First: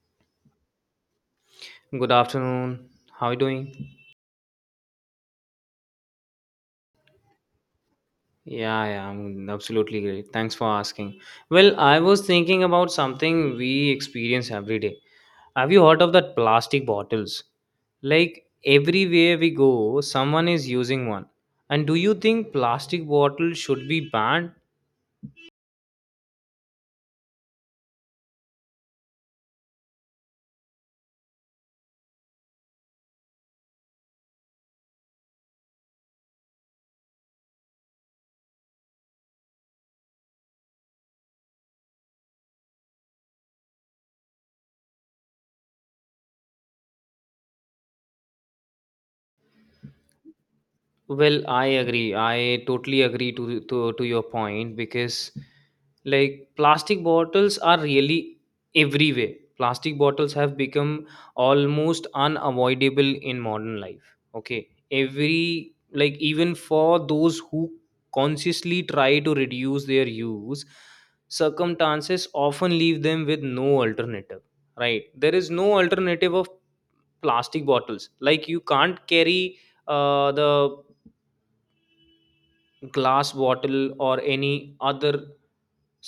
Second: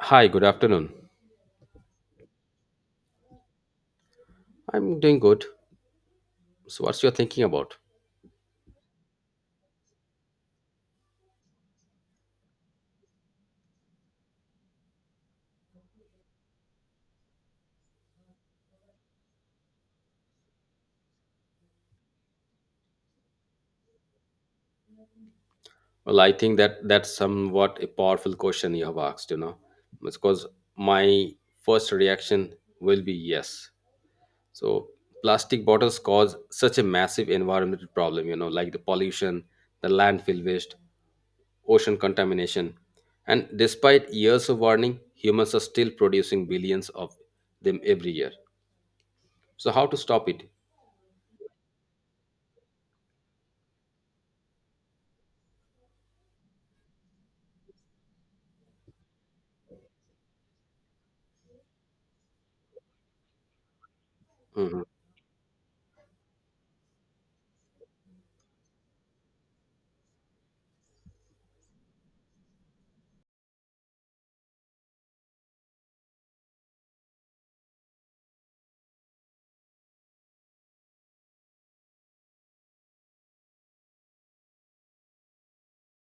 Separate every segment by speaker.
Speaker 1: Hi, good afternoon.
Speaker 2: Good afternoon. How are you doing?
Speaker 1: I'm doing good. So, what's your thinking about?
Speaker 2: Yeah, yeah, I'm absolutely great. Thanks for asking. Well, I was thinking about something we experience every day. Have you heard of that plastic bottles? Like everywhere we go, someone is using one. And do you think plastic bottles should be banned?
Speaker 1: Well, I think that's somewhat a powerful question you have asked, because my first reaction will be yes. So, plastic bottles cause such a massive environmental problem, like the pollution, the landfill waste, ocean contamination. And despite years of warning, humans are still producing billions of them every year. So, how to stop it?
Speaker 2: Well, I agree. I totally agree to your point because like plastic bottles are really everywhere. Plastic bottles have become almost unavoidable in modern life. Okay.
Speaker 1: Mhm.
Speaker 2: Every like even for those who consciously try to reduce their use, circumstances often leave them with no alternative. Right? There is no alternative of plastic bottles. Like you can't carry the glass bottle or any other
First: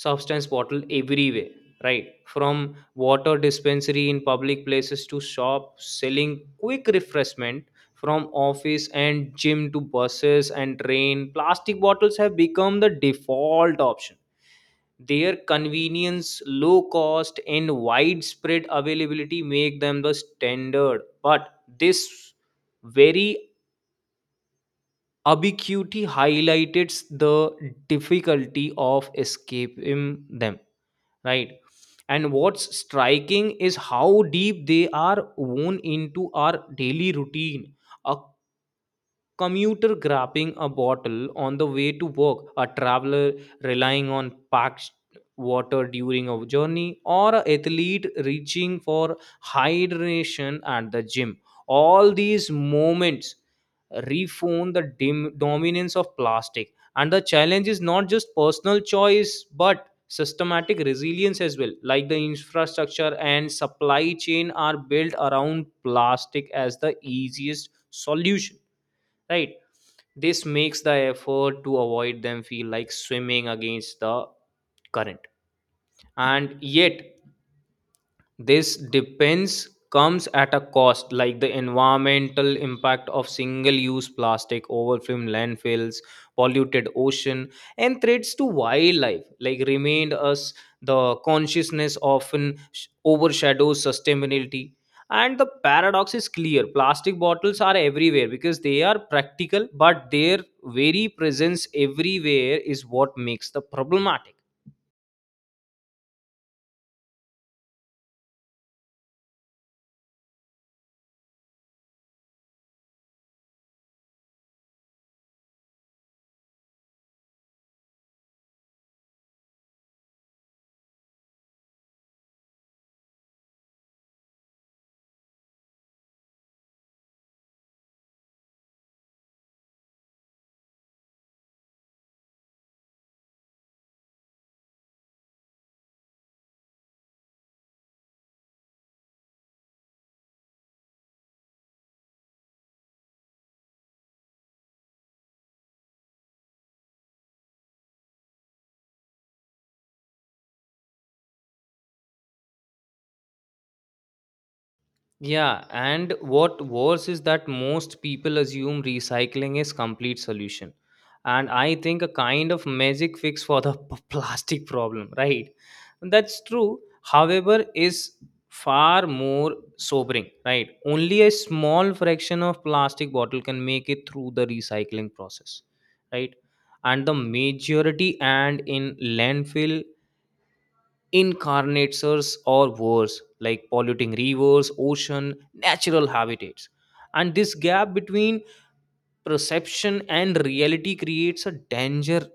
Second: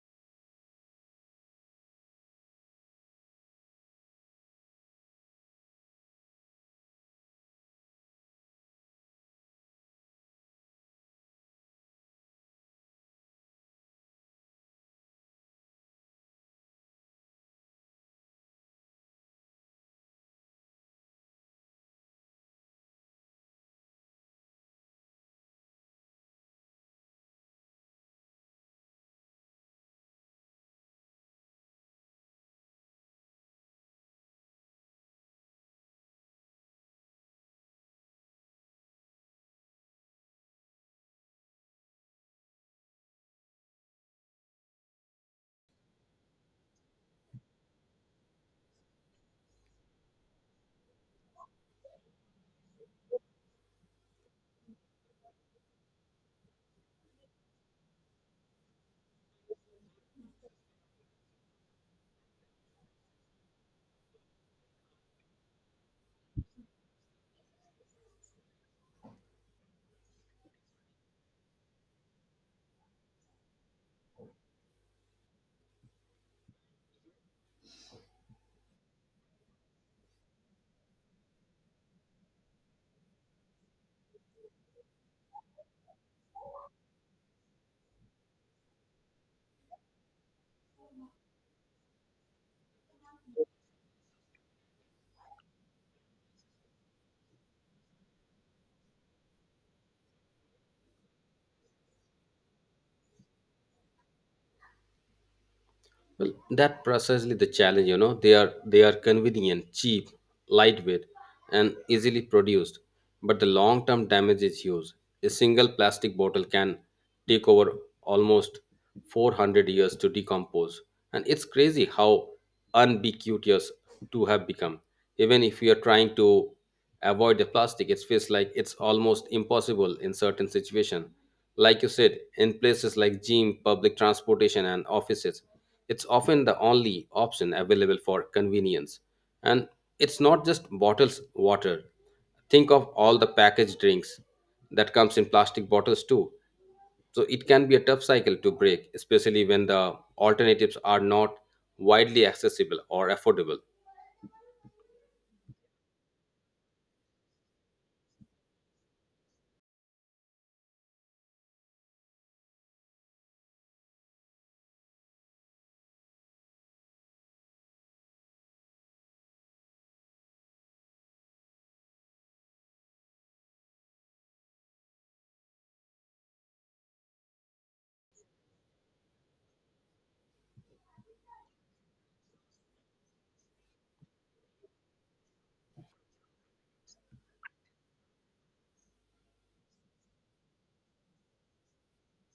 Speaker 2: substance bottle everywhere, right from water dispensary in public places to shop selling quick refreshment, from office and gym to buses and train. Plastic bottles have become the default option. Their convenience, low cost, and widespread availability make them the standard, but this very Ubiquity highlights the difficulty of escaping them, right? And what's striking is how deep they are woven into our daily routine, a commuter grabbing a bottle on the way to work, a traveler relying on packed water during a journey, or an athlete reaching for hydration at the gym. All these moments reform the dominance of plastic. And the challenge is not just personal choice, but systematic resilience as well. Like the infrastructure and supply chain are built around plastic as the easiest solution, right? This makes the effort to avoid them feel like swimming against the current. And yet this depends comes at a cost, like the environmental impact of single-use plastic, overflowing landfills, polluted ocean, and threats to wildlife. Like remained us, the consciousness often overshadows sustainability. And the paradox is clear: plastic bottles are everywhere because they are practical, but their very presence everywhere is what makes the problematic.
Speaker 1: Well, that precisely the challenge. They are convenient, cheap, lightweight, and easily produced. But the long-term damage is huge. A single plastic bottle can take over almost 400 years to decompose. And it's crazy how ubiquitous to have become, even if we are trying to avoid the plastic. It feels like it's almost impossible in certain situations, like you said, in places like gym, public transportation, and offices. It's often the only option available for convenience. And it's not just bottles water, think of all the packaged drinks that comes in plastic bottles too. So it can be a tough cycle to break, especially when the alternatives are not widely accessible or affordable.
Speaker 2: Yeah, and what worse is that most people assume recycling is complete solution. And I think a kind of magic fix for the plastic problem, right? That's true. However, is far more sobering, right? Only a small fraction of plastic bottle can make it through the recycling process, right? And the majority and in landfill Incarnators or worse, like polluting rivers, ocean, natural habitats. And this gap between perception and reality creates a danger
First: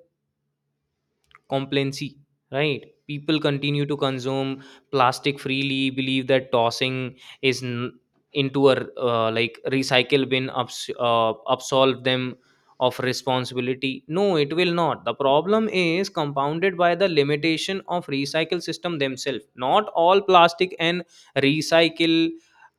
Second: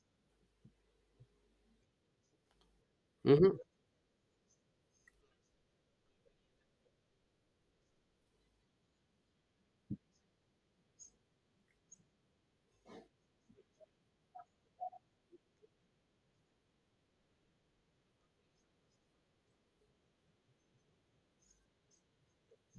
Speaker 2: complacency, right? People
Speaker 1: Mhm,
Speaker 2: continue to consume plastic freely, believe that tossing is into a like recycle bin ups, absolve them of responsibility. No, it will not. The problem is compounded by the limitation of recycle system themselves. Not all plastic and recycle,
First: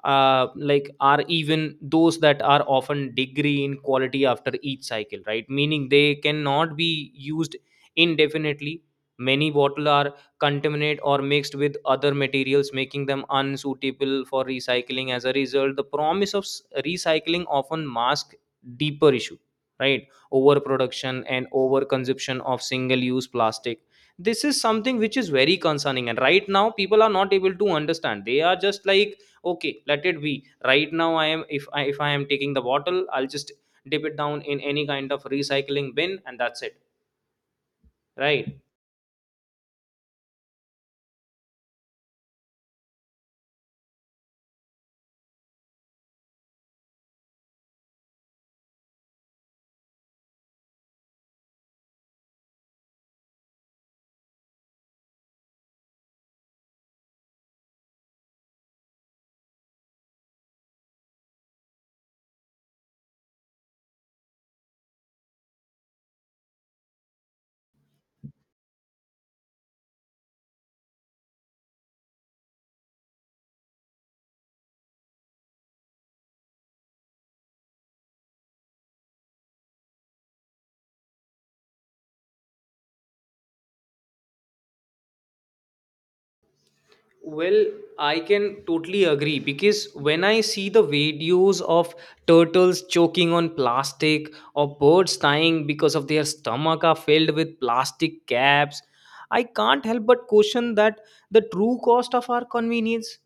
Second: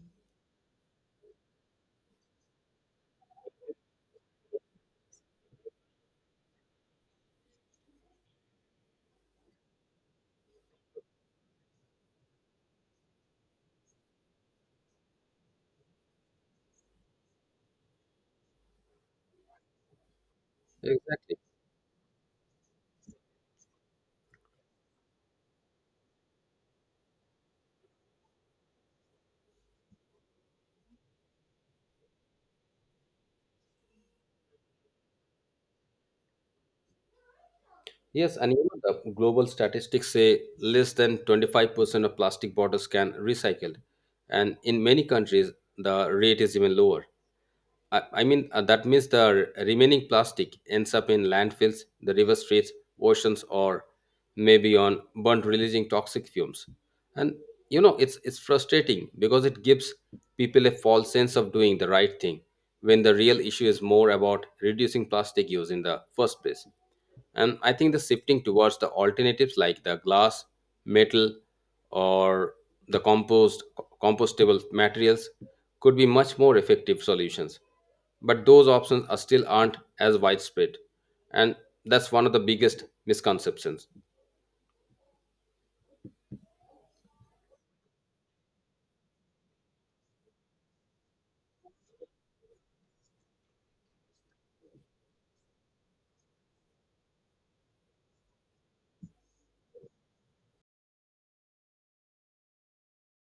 Speaker 2: like, are, even those that are, often degree in quality after each cycle, right? Meaning they cannot be used indefinitely. Many bottles are contaminated or mixed with other materials, making them unsuitable for recycling. As a result, the promise of recycling often masks deeper issue, right? Overproduction
Speaker 1: exactly.
Speaker 2: and overconsumption of single-use plastic. This is something which is very concerning, and right now people are not able to understand. They are just like, okay, let it be. Right now, I am, if I am taking the bottle, I'll just dip it down in any kind of recycling bin, and that's it,
Speaker 1: Yes, and
Speaker 2: right?
Speaker 1: the global statistics say less than 25% of plastic bottles can recycled, and in many countries the rate is even lower. I mean, that means the remaining plastic ends up in landfills, the river streets, oceans, or maybe on burnt, releasing toxic fumes. And it's frustrating because it gives people a false sense of doing the right thing when the real issue is more about reducing plastic use in the first place. And I think the shifting towards the alternatives like the glass, metal, or the compostable materials could be much more effective solutions, but those options are still aren't as widespread. And that's one of the biggest misconceptions.
Speaker 2: Well, I can totally agree, because when I see the videos of turtles choking on plastic or birds dying because of their stomach are filled with plastic caps, I can't help but question that the true cost of our convenience.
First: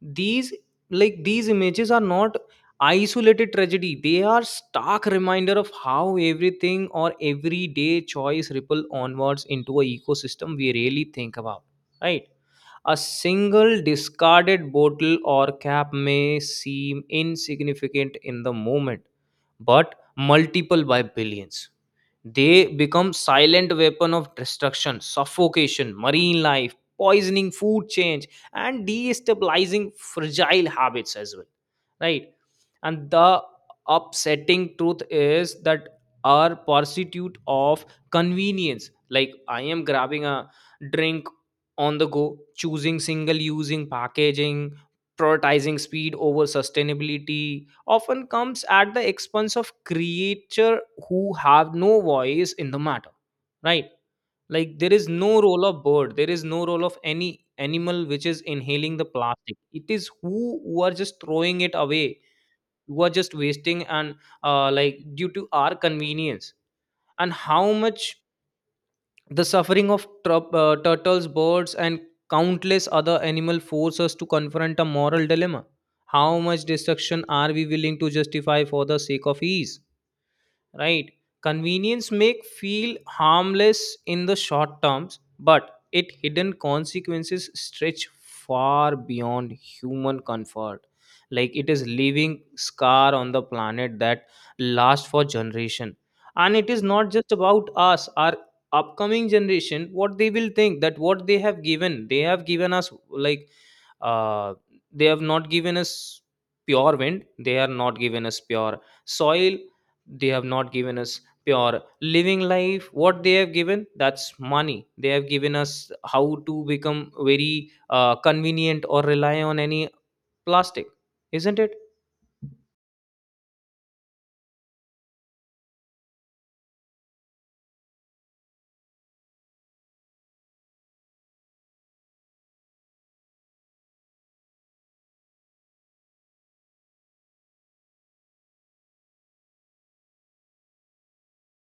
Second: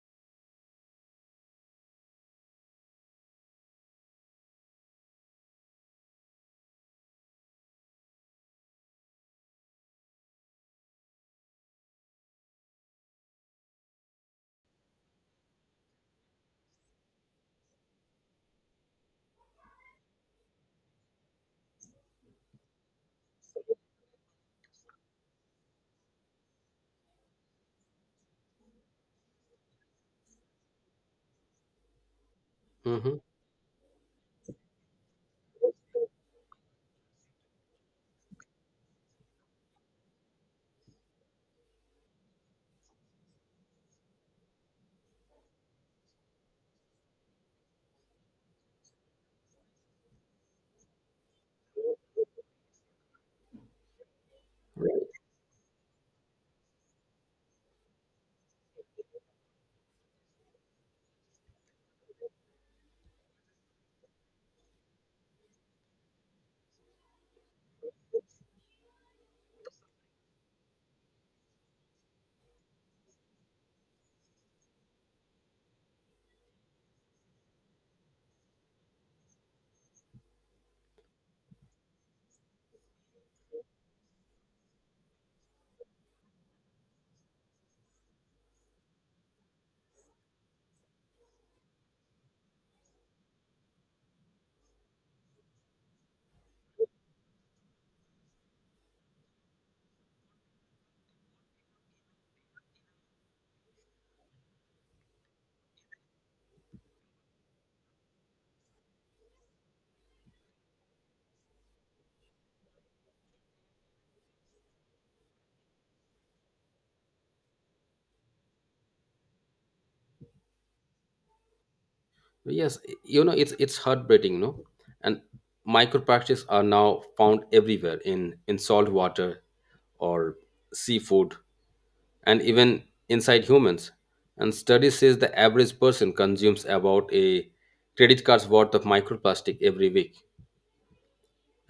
Speaker 2: These these images are not isolated tragedy. They are stark reminder of how everything or everyday choice ripple onwards into a ecosystem we really think about. Right? A single discarded bottle or cap may seem insignificant in the moment, but multiple by billions. They become silent weapon of destruction, suffocation, marine life, poisoning food change, and destabilizing fragile habits as well. Right? And
Speaker 1: Hmm.
Speaker 2: the upsetting truth is that our pursuit of convenience, like I am grabbing a drink on the go, choosing single using packaging, prioritizing speed over sustainability, often comes at the expense of creature who have no voice in the matter. Right? Like there is
Speaker 1: Right.
Speaker 2: no role of bird, there is no role of any animal which is inhaling the plastic. It is who are just throwing it away, who are just wasting, and like due to our convenience. And how much the suffering of turtles, birds, and countless other animals force us to confront a moral dilemma. How much destruction are we willing to justify for the sake of ease? Right? Convenience may feel harmless in the short terms, but it hidden consequences stretch far beyond human comfort. Like it is leaving scar on the planet that last for generation. And it is not just about us. Our upcoming generation, what they will think, that what they have given, they have given us like, uh, they have not given us pure wind, they are not given us pure soil, they have not given us pure living life. What they have given, that's money. They have given us how to become very convenient or rely on any plastic. Isn't it?
Speaker 1: Yes, it's heartbreaking, no? And microplastics are now found everywhere, in salt water or seafood, and even inside humans. And study says the average person consumes about a credit card's worth of microplastic every week.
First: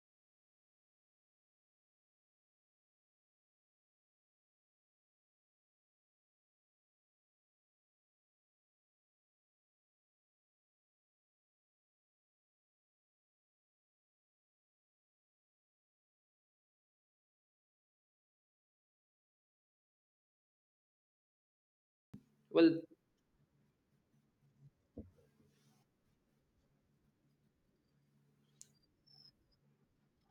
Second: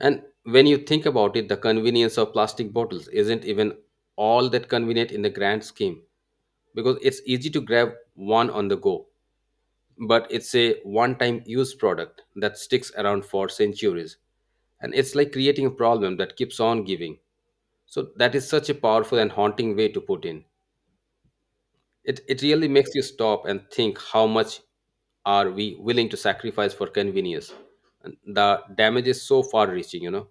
Speaker 1: And when you think about it, the convenience of plastic bottles isn't even all that convenient in the grand scheme because it's easy to grab one on the go. But it's a one time use product that sticks around for centuries. And it's like creating a problem that keeps on giving. So, that is such a powerful and haunting way to put in. It really
Speaker 2: Well,
Speaker 1: makes you stop and think how much are we willing to sacrifice for convenience. And the damage is so far reaching.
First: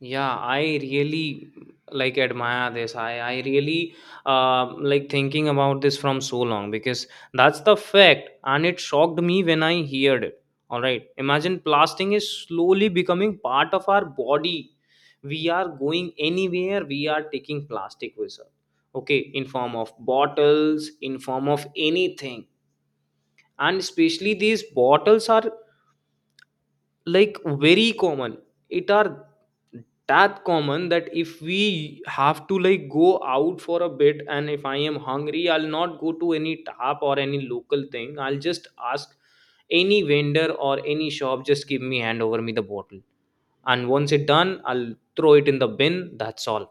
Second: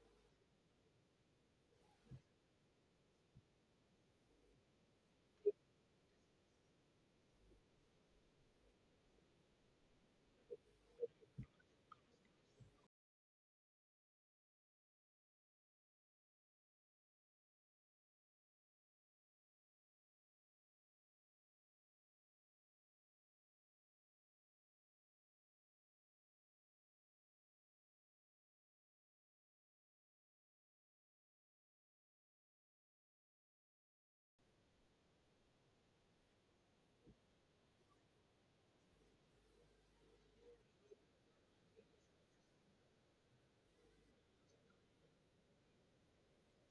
Speaker 2: yeah, I really like admire this. I really like thinking about this from so long, because that's the fact, and it shocked me when I heard it. All right, imagine plastic is slowly becoming part of our body. We are going anywhere. We are taking plastic with us. Okay, in form of bottles, in form of anything, and especially these bottles are like very common. It are that common that if we have to like go out for a bit, and if I am hungry, I'll not go to any tap or any local thing. I'll just ask any vendor or any shop, just give me, hand over me the bottle, and once it done, I'll throw it in the bin. That's all.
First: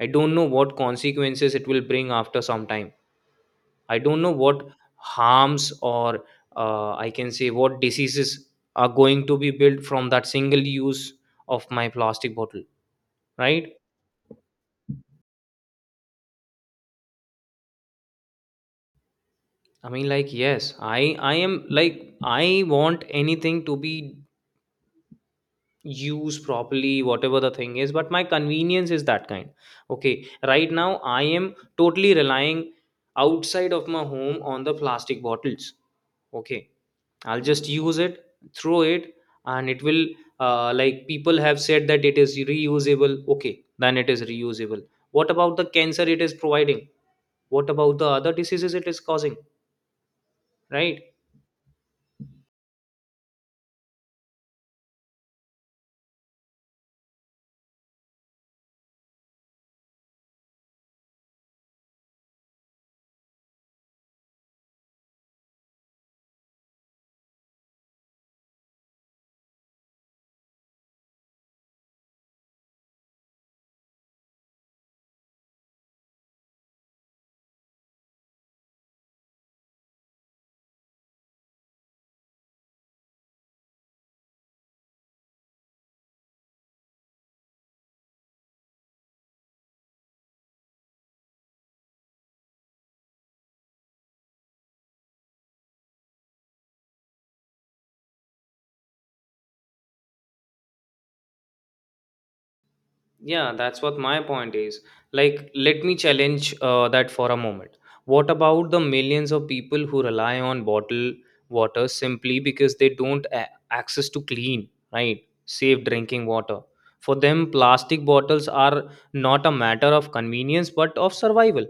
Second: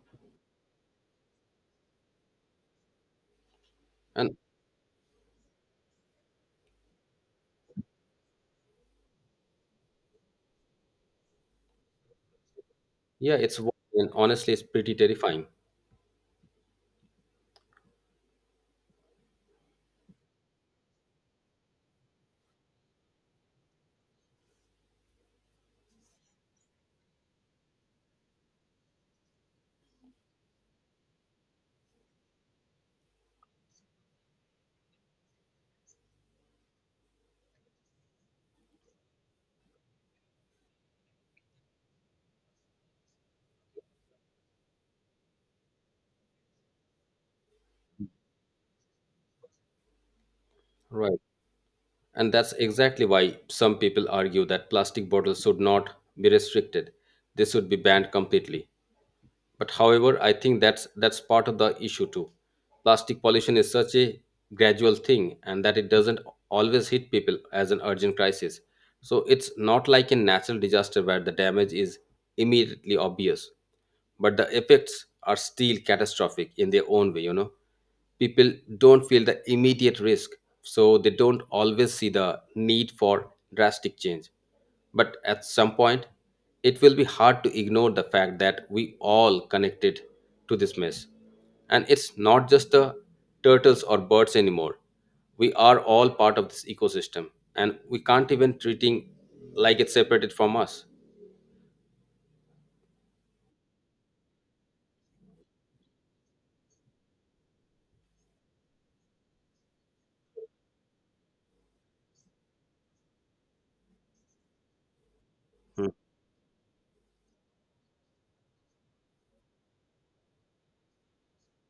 Speaker 2: I don't know what consequences it will bring after some time. I don't know
Speaker 1: And,
Speaker 2: what harms, or I can say what diseases are going to be built from that single use of my plastic bottle,
Speaker 1: yeah, it's
Speaker 2: right?
Speaker 1: and honestly, it's pretty terrifying.
Speaker 2: I mean, like, yes, I am like, I want anything to be used properly, whatever the thing is. But my convenience is that kind. Okay, right now I am totally relying, outside of my home, on the plastic bottles. Okay, I'll just use it, throw it, and it will, like, people have said that it is reusable. Okay, then it is reusable. What about the cancer it is providing? What about the other diseases it is causing? Right?
Speaker 1: Right. And that's exactly why some people argue that plastic bottles should not be restricted, they should be banned completely. But however I think that's part of the issue too. Plastic pollution is such a gradual thing, and that it doesn't always hit people as an urgent crisis. So it's not like a natural disaster where the damage is immediately obvious, but the effects are still catastrophic in their own way. People don't feel the immediate risk, so they don't always see the need for drastic change. But at some point it will be hard to ignore the fact that we all connected to this mess. And it's not just the turtles or birds anymore, we are all part of this ecosystem, and we can't even treating like it's separated from us.
Speaker 2: Yeah, that's what my point is. Like, let me challenge that for a moment. What about the millions of people who rely on bottled water simply because they don't access to clean, right, safe
Speaker 1: Hmm.
Speaker 2: drinking water? For them, plastic bottles are not a matter of convenience but of survival,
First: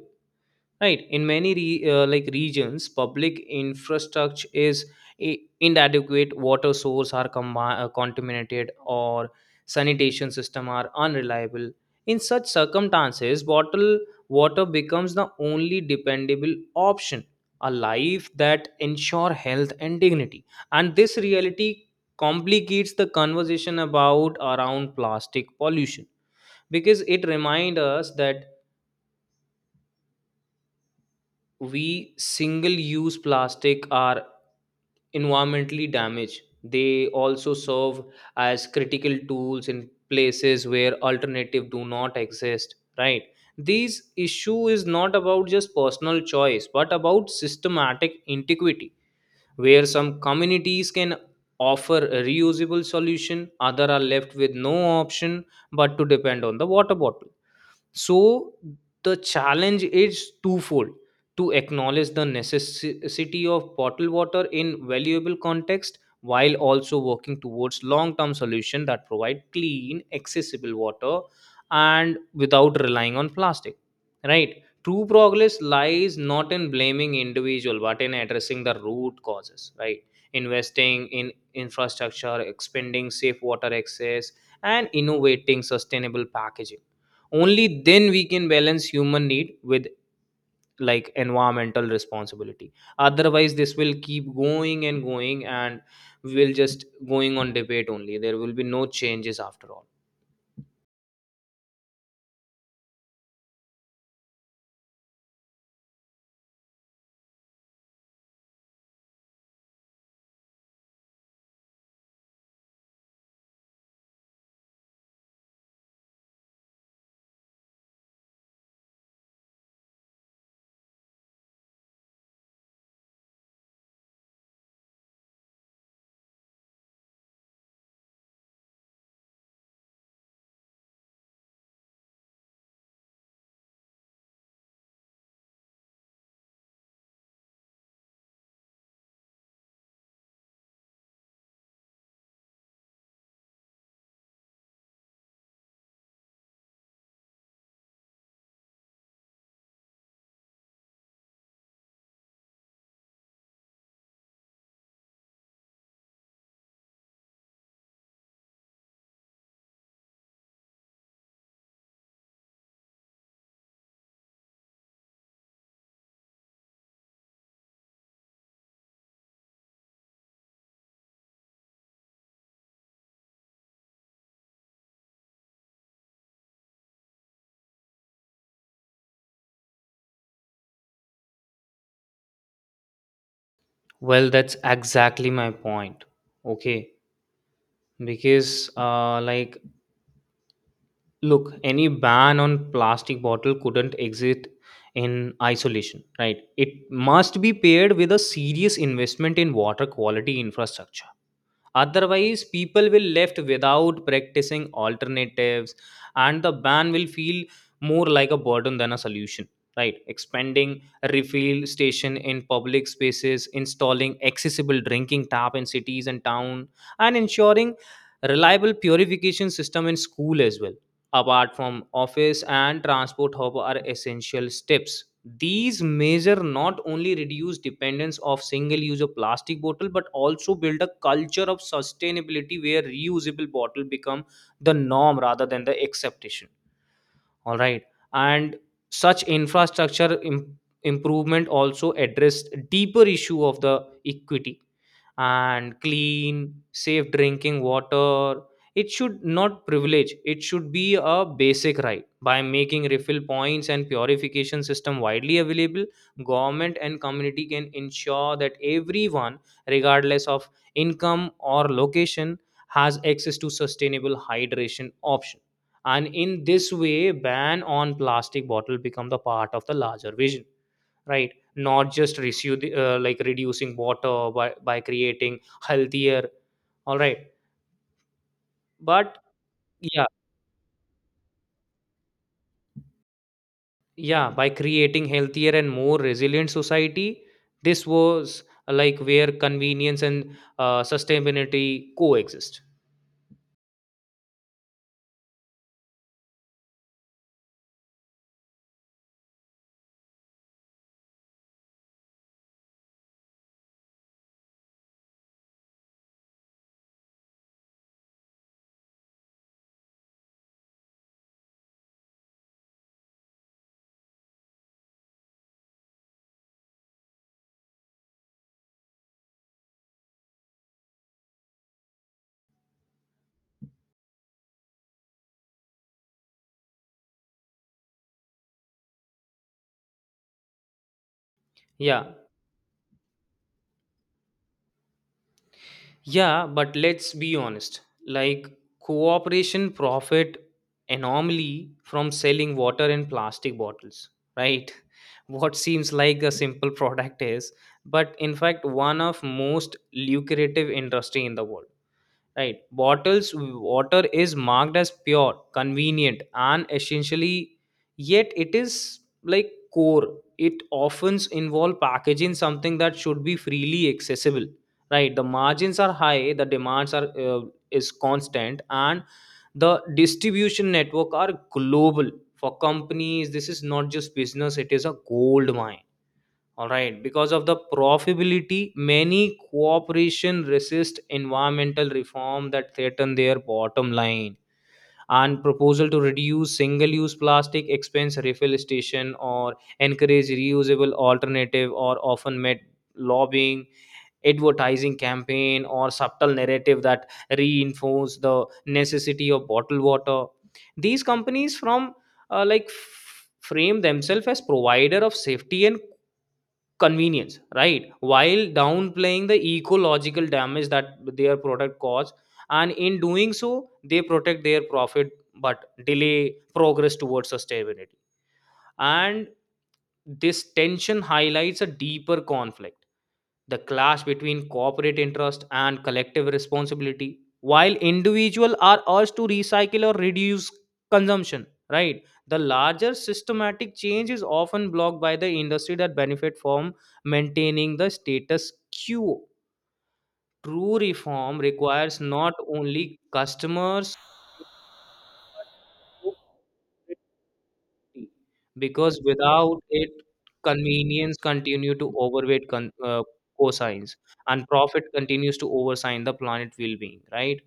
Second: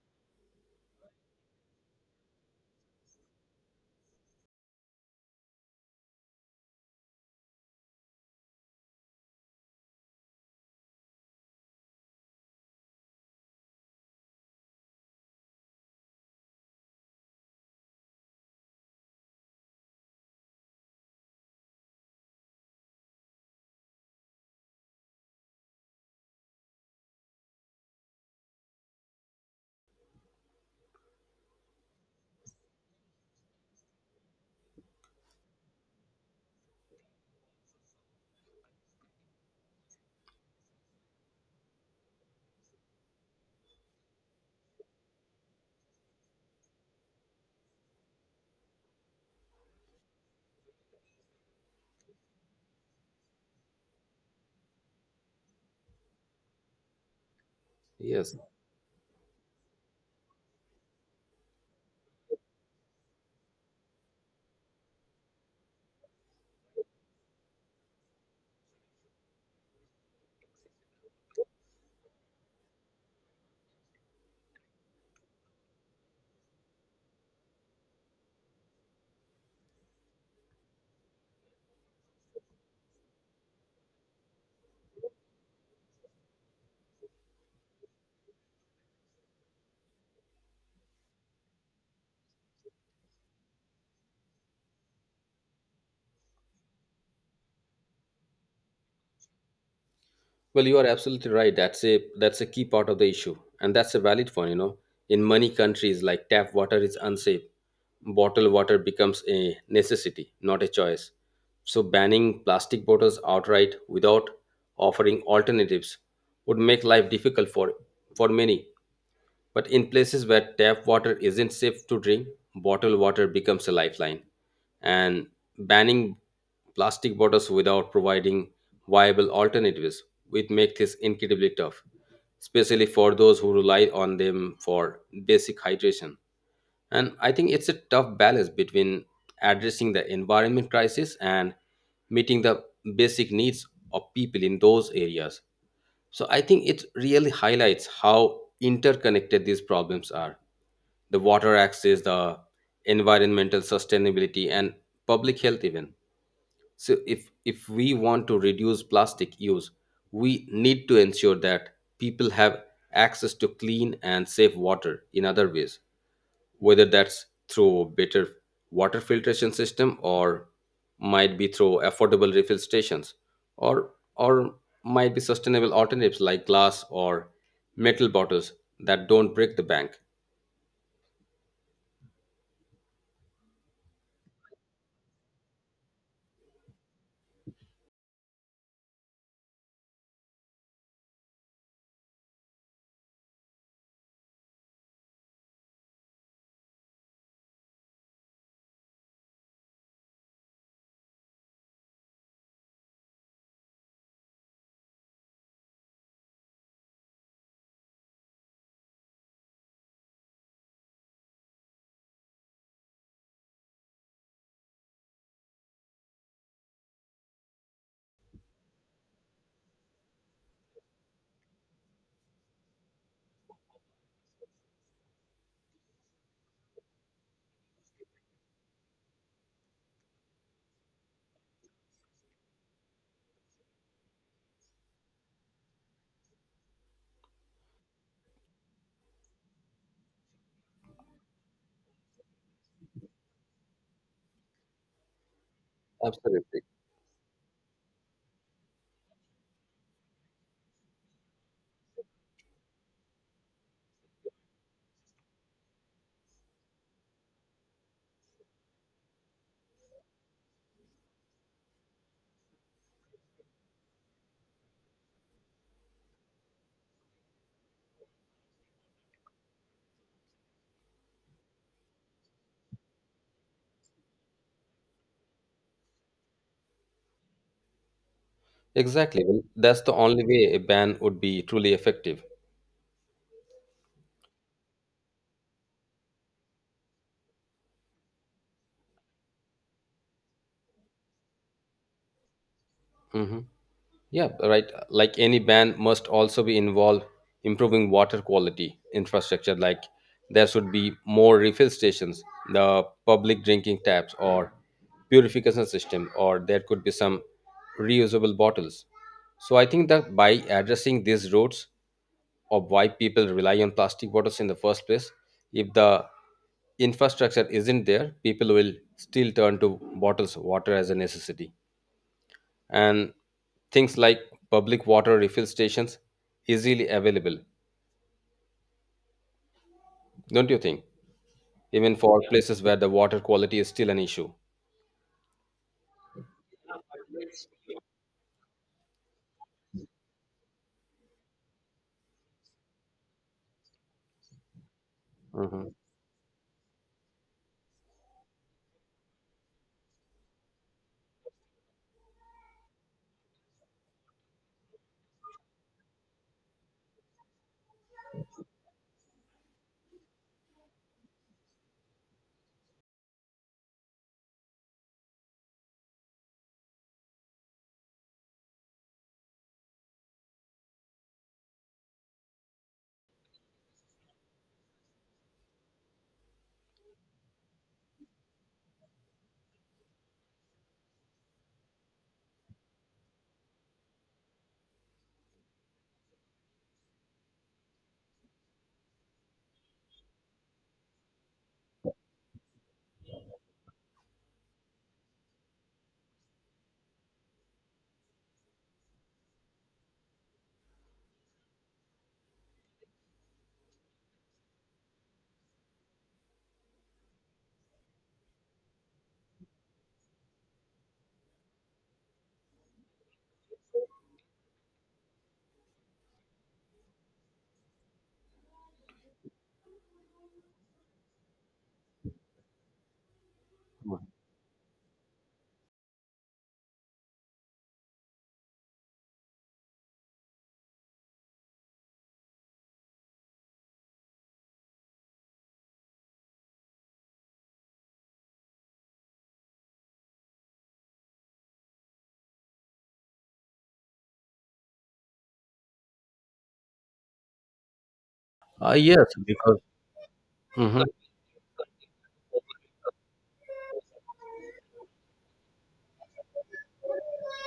Speaker 2: right? In many like regions, public infrastructure is inadequate, water source are contaminated, or sanitation system are unreliable. In such circumstances, bottled water becomes the only dependable option, a life that ensure health and dignity. And this reality complicates the conversation about around plastic pollution, because it reminds us that we single use plastic are environmentally damaged, they also serve as critical tools in places where alternative do not exist, right? This issue is not about just personal choice, but about systematic inequity, where some communities can offer a reusable solution, other are left with no option but to depend on the water bottle.
Speaker 1: Yes.
Speaker 2: So the challenge is twofold: to acknowledge the necessity of bottled water in valuable context, while also working towards long-term solution that provide clean, accessible water, and without relying on plastic, right? True progress lies not in blaming individual, but in addressing the root causes, right? Investing in infrastructure, expanding safe water access, and innovating sustainable packaging. Only then we can balance human need with like environmental responsibility. Otherwise this will keep going and going, and we'll just going on debate only, there will be no changes after all.
Speaker 1: Well, you are absolutely right. That's a key part of the issue, and that's a valid one. In many countries, like tap water is unsafe, bottled water becomes a necessity, not a choice. So, banning plastic bottles outright without offering alternatives would make life difficult for many. But in places where tap water isn't safe to drink, bottled water becomes a lifeline. And banning plastic bottles without providing viable alternatives would make this incredibly tough, especially for those who rely on them for basic hydration. And I think it's a tough balance between addressing the environment crisis and meeting the basic needs of people in those areas. So I think it really highlights how interconnected these problems are, the water access, the environmental sustainability, and public health, even. So, if we want to reduce plastic use, we need to ensure that people have access to clean and safe water in other ways, whether that's through better water filtration system, or might be through affordable refill stations, or or might be sustainable alternatives like glass or metal bottles that don't break the bank.
Speaker 2: Well, that's exactly my point. Okay, because like, look, any ban on plastic bottle couldn't exist in isolation, right? It must be paired with a serious investment in water quality infrastructure. Otherwise people will left without practicing alternatives, and the ban will feel more like a burden than a solution, right? Expanding refill station in public spaces, installing accessible drinking tap in cities and town, and ensuring reliable purification system in school as well, apart from office and transport hub, are essential steps. These measure not only reduce dependence of single use of plastic bottle, but also build a culture of sustainability where reusable bottle become the norm rather than the exception, all right? And such infrastructure improvement also addressed deeper issue of the equity and clean,
Speaker 1: Absolutely.
Speaker 2: safe drinking water. It should not privilege, it should be a basic right. By making refill points and purification system widely available, government and community can ensure that everyone, regardless of income or location, has access to sustainable hydration option. And in this way, ban on plastic bottle become the part of the larger vision, right? Not just like reducing water by creating healthier. All right. But
Speaker 1: Exactly. Well, that's the
Speaker 2: yeah,
Speaker 1: only way a ban would be truly effective.
Speaker 2: yeah, by creating healthier and more resilient society. This was like where convenience and sustainability coexist.
Speaker 1: Hmm. Yeah, right. Like any ban must also be involved improving water quality infrastructure. Like, there should be more refill stations, the public drinking taps, or purification system, or there could be some reusable bottles. So I think that by addressing these routes of why people rely on plastic bottles in the first place, if the infrastructure isn't there, people will still turn to bottles of water as a necessity. And things like public water refill stations easily available, don't you think, even
Speaker 2: Yeah.
Speaker 1: for, yeah, places where the water quality is still an issue.
Speaker 2: Yeah, but let's be honest. Like, cooperation profit enormously from selling water in plastic bottles, right? What
Speaker 1: Mhm.
Speaker 2: seems like a simple product is, but in fact, one of most lucrative industry in the world. Right. Bottles water is marked as pure, convenient, and essentially, yet it is like core. It often involve packaging something that should be freely accessible. Right. The margins are high. The demands are is constant, and the distribution network are global. For companies, this is not just business; it is a gold mine. All right, because of the profitability many cooperation resist environmental reform that threaten their bottom line, and proposal to reduce single use plastic expense refill station or encourage reusable alternative or often met lobbying, advertising campaign, or subtle narrative that reinforce the necessity of bottled water. These companies uh, like f- frame themselves as provider of safety and convenience, right, while downplaying the ecological damage that their product cause. And in doing so they protect their profit but delay progress towards sustainability. And this tension highlights a deeper conflict, the clash between corporate interest and collective responsibility. While individuals are urged to recycle or reduce consumption, right, the larger systematic change is often blocked by the industry that benefit from maintaining the status quo. True reform requires not only customers,
Speaker 1: Uh,
Speaker 2: because
Speaker 1: yes, because.
Speaker 2: without it
Speaker 1: Mhm.
Speaker 2: convenience continue to overweight cosines, and profit continues to oversign the planet well being, right.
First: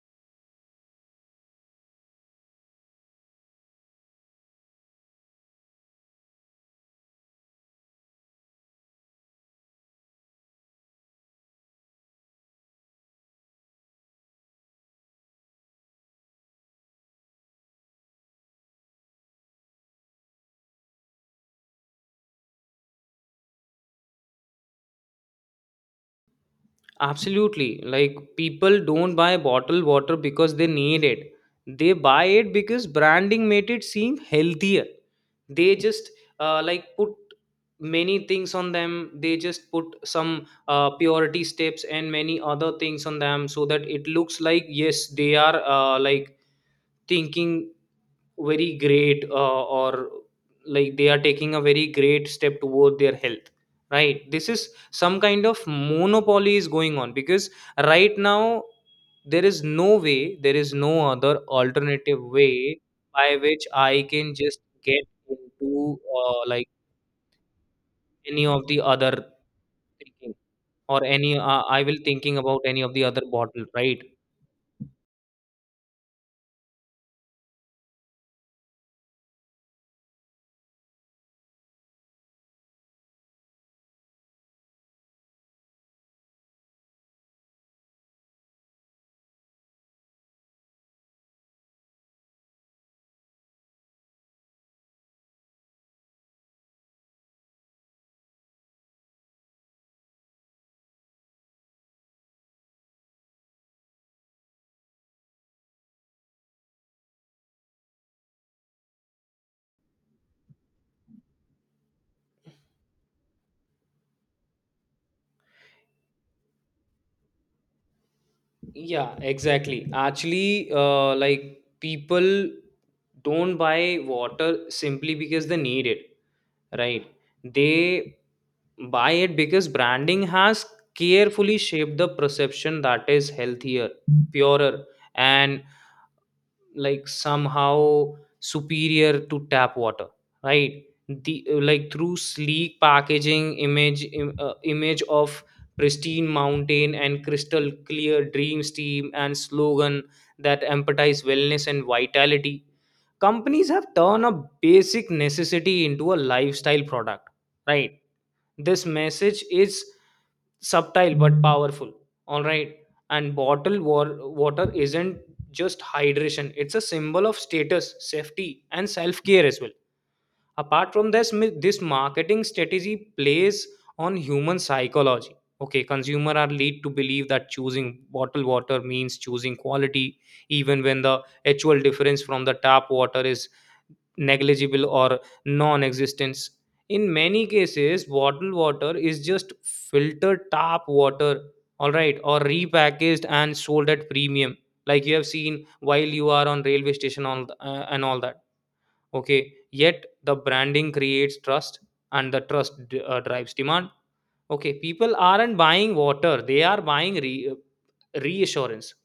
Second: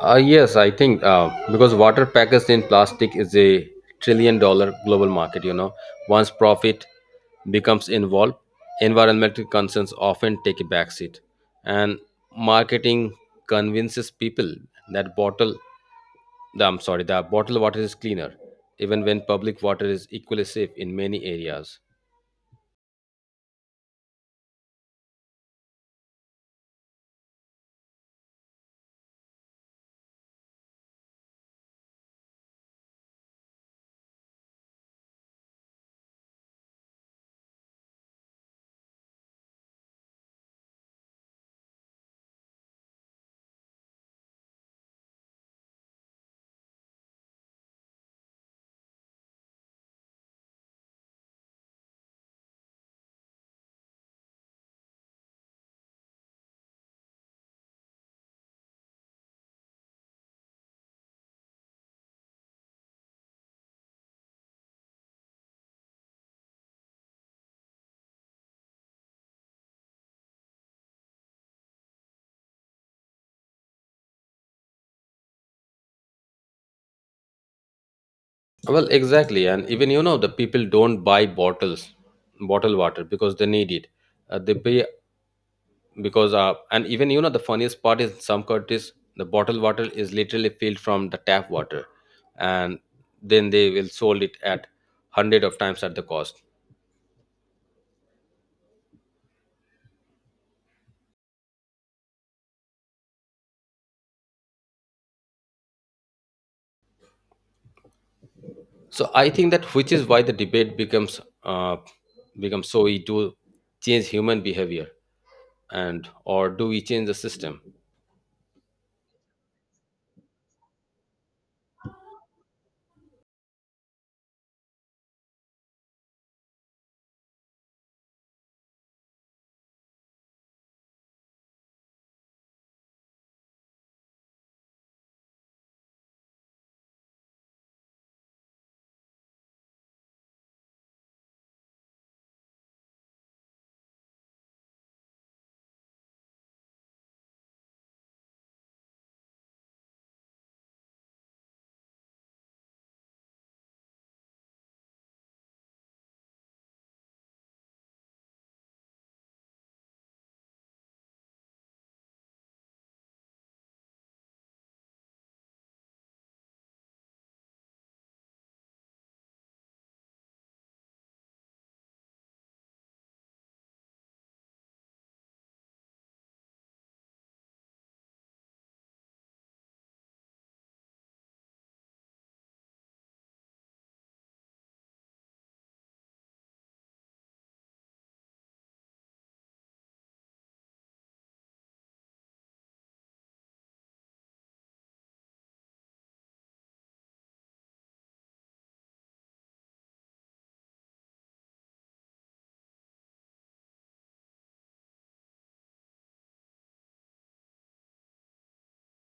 Speaker 1: Yes I think because water packaged in plastic is $1 trillion global market. Once profit becomes involved, environmental concerns often take a backseat, and marketing convinces people that bottle I'm sorry, the bottled water is cleaner, even when public water is equally safe in many areas.
Speaker 2: Absolutely, like people don't buy bottled water because they need it, they buy it because branding made it seem healthier. They just like put many things on them, they just put some purity steps and many other things on them, so that it looks like, yes, they are like thinking very great, or like they are taking a very great step toward their health, right. This is some kind of monopoly is going on, because right now there is no way, there is no other alternative way by which I can just get into like any of the other thinking, or any I will thinking about any of the other bottle, right.
Speaker 1: Well, exactly, and even the people don't buy bottled water because they need it. They pay because and even the funniest part is some countries the bottled water is literally filled from the tap water, and then they will sold it at 100 of times at the cost. So I think that which is why the debate becomes so it to change human behavior, and or do we change the system.
Speaker 2: Yeah, exactly. Actually, like people don't buy water simply because they need it, right? They buy it because branding has carefully shaped the perception that is healthier, purer, and like somehow superior to tap water, right. The like through sleek packaging, image of pristine mountain and crystal clear dream steam, and slogan that empathize wellness and vitality. Companies have turned a basic necessity into a lifestyle product, right. This message is subtle but powerful. All right. And water isn't just hydration, it's a symbol of status, safety, and self care as well. Apart from this, this marketing strategy plays on human psychology. Okay, consumer are lead to believe that choosing bottled water means choosing quality, even when the actual difference from the tap water is negligible or non-existence. In many cases bottled water is just filtered tap water, all right, or repackaged and sold at premium, like you have seen while you are on railway station all and all that. Okay, yet the branding creates trust, and drives demand. Okay, people aren't buying water, they are buying reassurance,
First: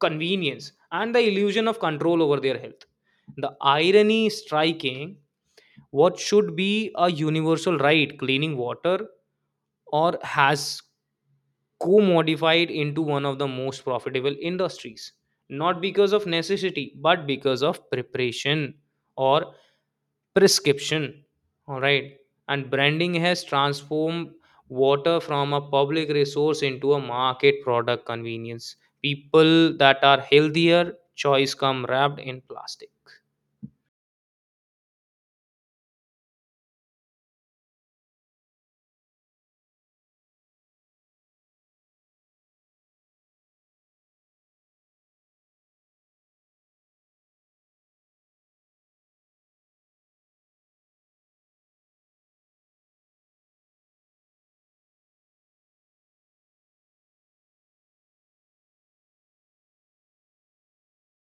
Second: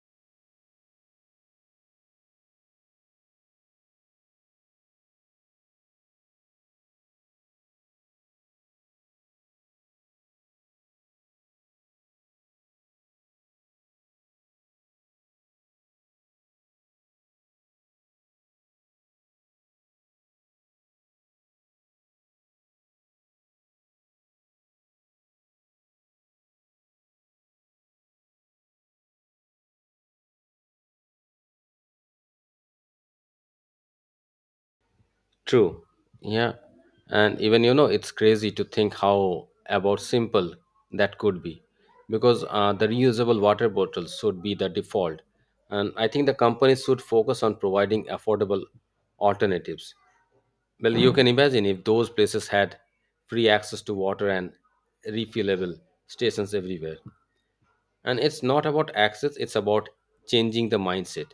Speaker 2: convenience, and the illusion of control over their health. The irony is striking. What should be a universal right, cleaning water, or has co modified into one of the most profitable industries? Not because of necessity, but because of preparation or prescription. All right. And branding has transformed water from a public resource into a market product convenience. People that are healthier, choice come wrapped in plastic.
Speaker 1: True. Yeah. And even it's crazy to think how about simple that could be, because the reusable water bottles should be the default. And I think the companies should focus on providing affordable alternatives. Well, you can imagine if those places had free access to water and refillable stations everywhere. And it's not about access, it's about changing the mindset.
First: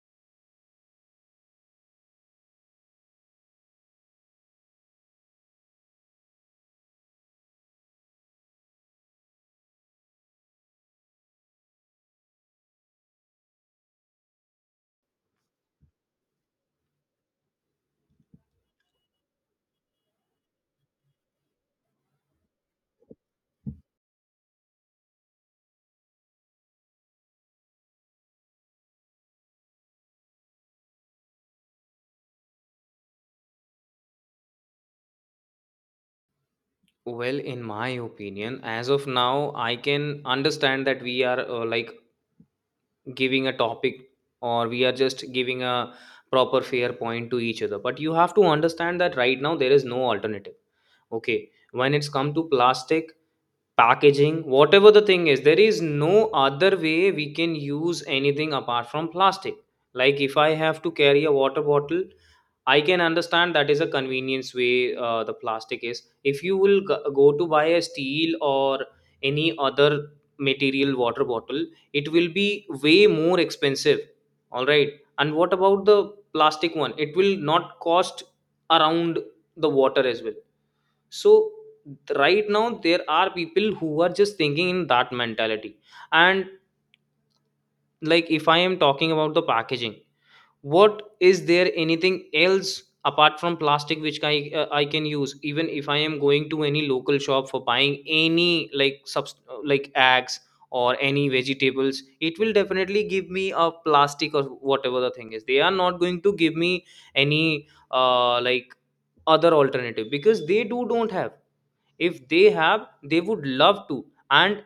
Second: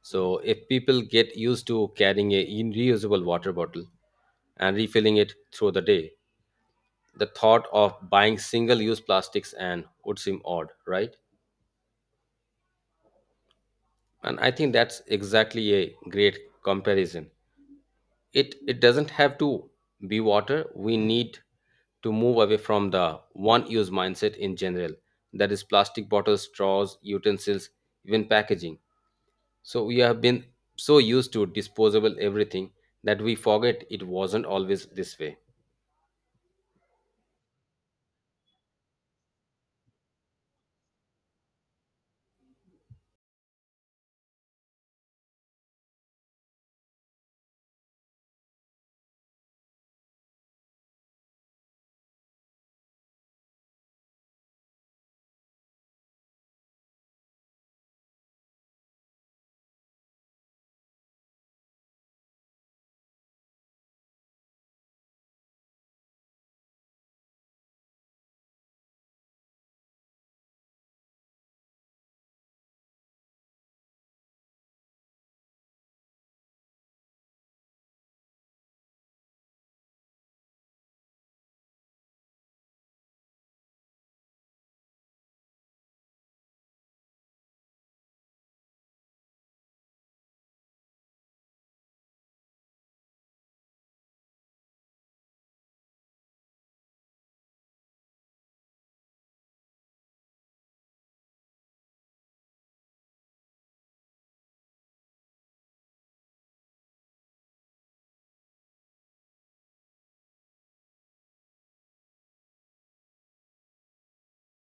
Speaker 1: So if people get used to carrying a reusable water bottle and refilling it through the day, the thought of buying single use plastics and would seem odd. Right. And I think that's exactly a great comparison. It doesn't have to be water. We need to move away from the one use mindset in general, that is plastic bottles, straws, utensils, even packaging. So we have been so used to disposable everything that we forget it wasn't always this way.
Speaker 2: Well, in my opinion, as of now, I can understand that we are like giving a topic, or we are just giving a proper fair point to each other. But you have to understand that right now there is no alternative. Okay, when it's come to plastic, packaging, whatever the thing is, there is no other way we can use anything apart from plastic. Like if I have to carry a water bottle, I can understand that is a convenience way, the plastic is. If you will go to buy a steel or any other material water bottle, it will be way more expensive. All right. And what about the plastic one? It will not cost around the water as well. So right now there are people who are just thinking in that mentality. And like if I am talking about the packaging, what is there anything else apart from plastic which I can use? Even if I am going to any local shop for buying any like like eggs or any vegetables, it will definitely give me a plastic or whatever the thing is. They are not going to give me any like other alternative because they do don't have. If they have they would love to. And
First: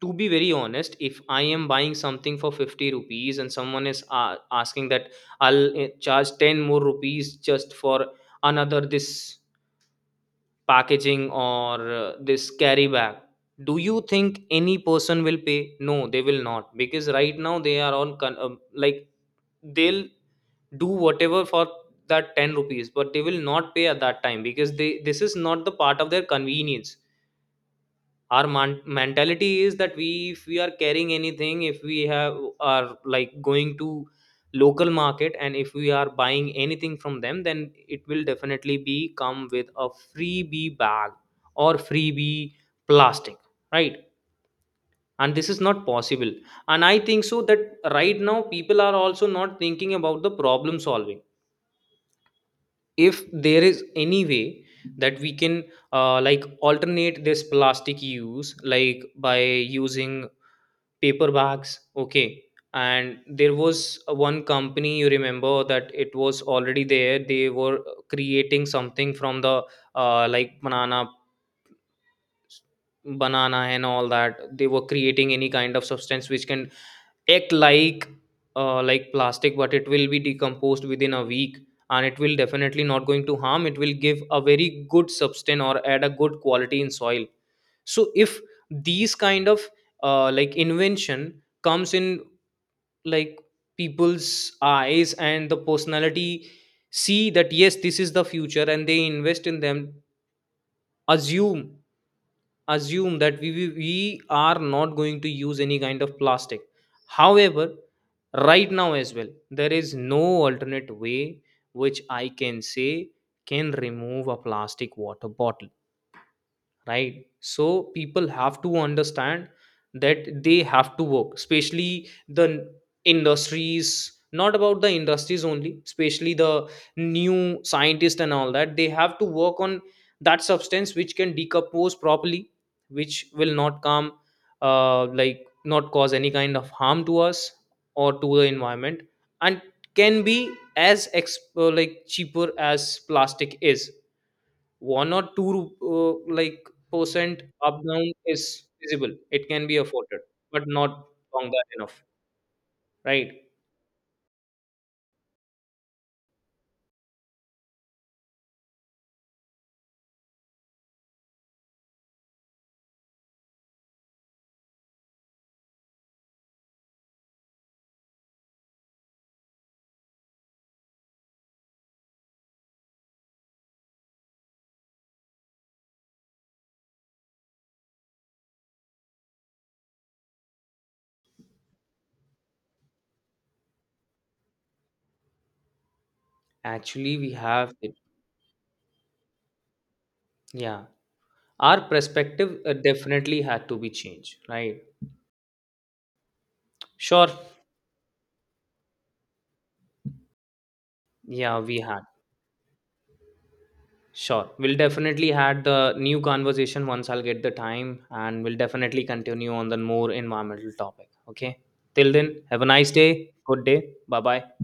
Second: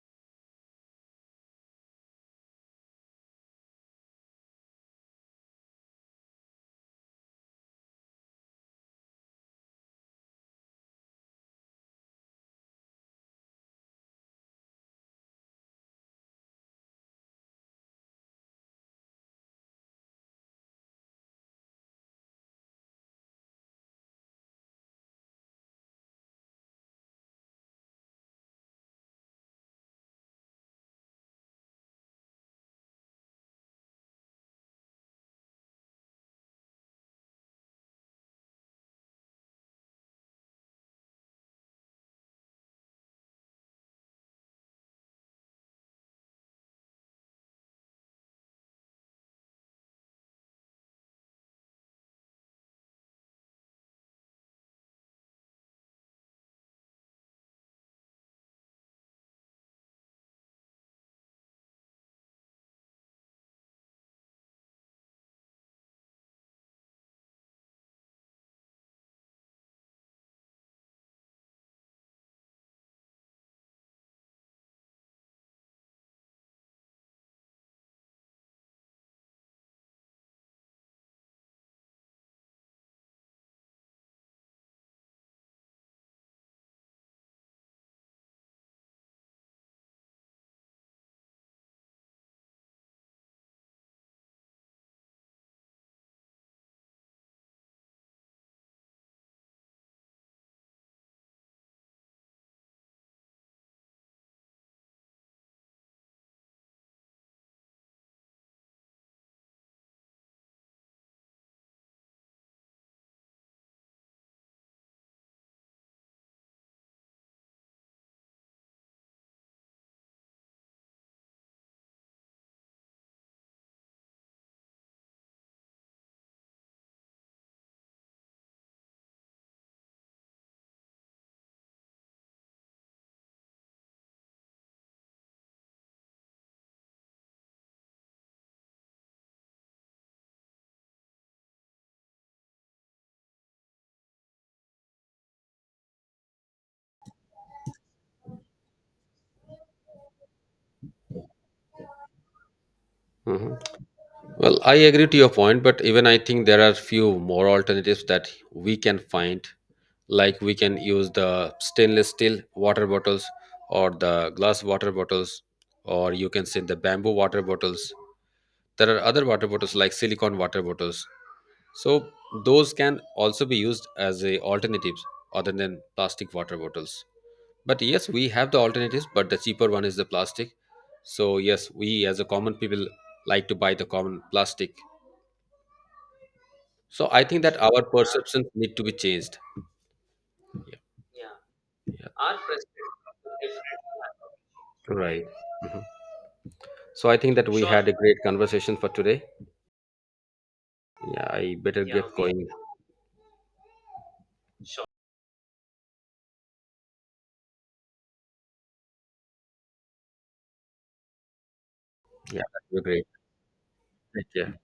Speaker 2: to be very honest, if I am buying something for 50 rupees and someone is asking that, I'll charge 10 more rupees just for another this packaging or this carry bag, do you think any person will pay? No, they will not, because right now they are on like they'll do whatever for that 10 rupees, but they will not pay at that time because they this is not the part of their convenience. Our mentality is that we, if we are carrying anything, if we have are like going to local market and if we are buying anything from them, then it will definitely be come with a freebie bag or freebie plastic, right. And this is not possible. And I think so that right now people are also not thinking about the problem solving, if there is any way that we can like alternate this plastic use, like by using paper bags, okay. And there was a one company, you remember, that it was already there, they were creating something from the like banana and all that. They were creating any kind of substance which can act like plastic, but it will be decomposed within a week. And it will definitely not going to harm, it will give a very good substance or add a good quality in soil. So if these kind of like invention comes in, like people's eyes and the personality see that, yes, this is the future and they invest in them. Assume, assume that we are not going to use any kind of plastic. However, right now as well there is no alternate way which I can say can remove a plastic water bottle, right. So people have to understand that they have to work, especially industries. Not about the industries only, especially the new scientists and all that, they have to work on that substance which can decompose properly, which will not come not cause any kind of harm to us or to the environment, and can be as like cheaper as plastic is. One or two like percent up down is visible, it can be afforded, but not longer enough, right.
Speaker 1: Mhm. Well, I agree to your point, but even I think there are few more alternatives that we can find. Like we can use the stainless steel water bottles, or the glass water bottles, or you can say the bamboo water bottles. There are other water bottles like silicone water bottles. So those can also be used as a alternatives other than plastic water bottles. But yes, we have the alternatives, but the cheaper one is the plastic. So yes, we as a common people like to buy the common plastic. So
Speaker 2: Actually
Speaker 1: I
Speaker 2: we
Speaker 1: think that
Speaker 2: have
Speaker 1: our
Speaker 2: it.
Speaker 1: perceptions need to be changed.
Speaker 2: Yeah.
Speaker 1: Yeah.
Speaker 2: Our
Speaker 1: Yeah.
Speaker 2: perspective definitely had to be changed, right.
Speaker 1: Right. Mhm. So I
Speaker 2: Sure.
Speaker 1: think that we had a great conversation for today. Yeah, I
Speaker 2: Yeah, we
Speaker 1: better
Speaker 2: had.
Speaker 1: get going.
Speaker 2: Sure, we'll
Speaker 1: Yeah,
Speaker 2: definitely had the new conversation once I'll get the time, and we'll definitely continue on the more environmental topic, okay. Till then,
Speaker 1: that
Speaker 2: have a
Speaker 1: would be
Speaker 2: nice
Speaker 1: great.
Speaker 2: day, good day. Bye
Speaker 1: Take
Speaker 2: bye.
Speaker 1: care.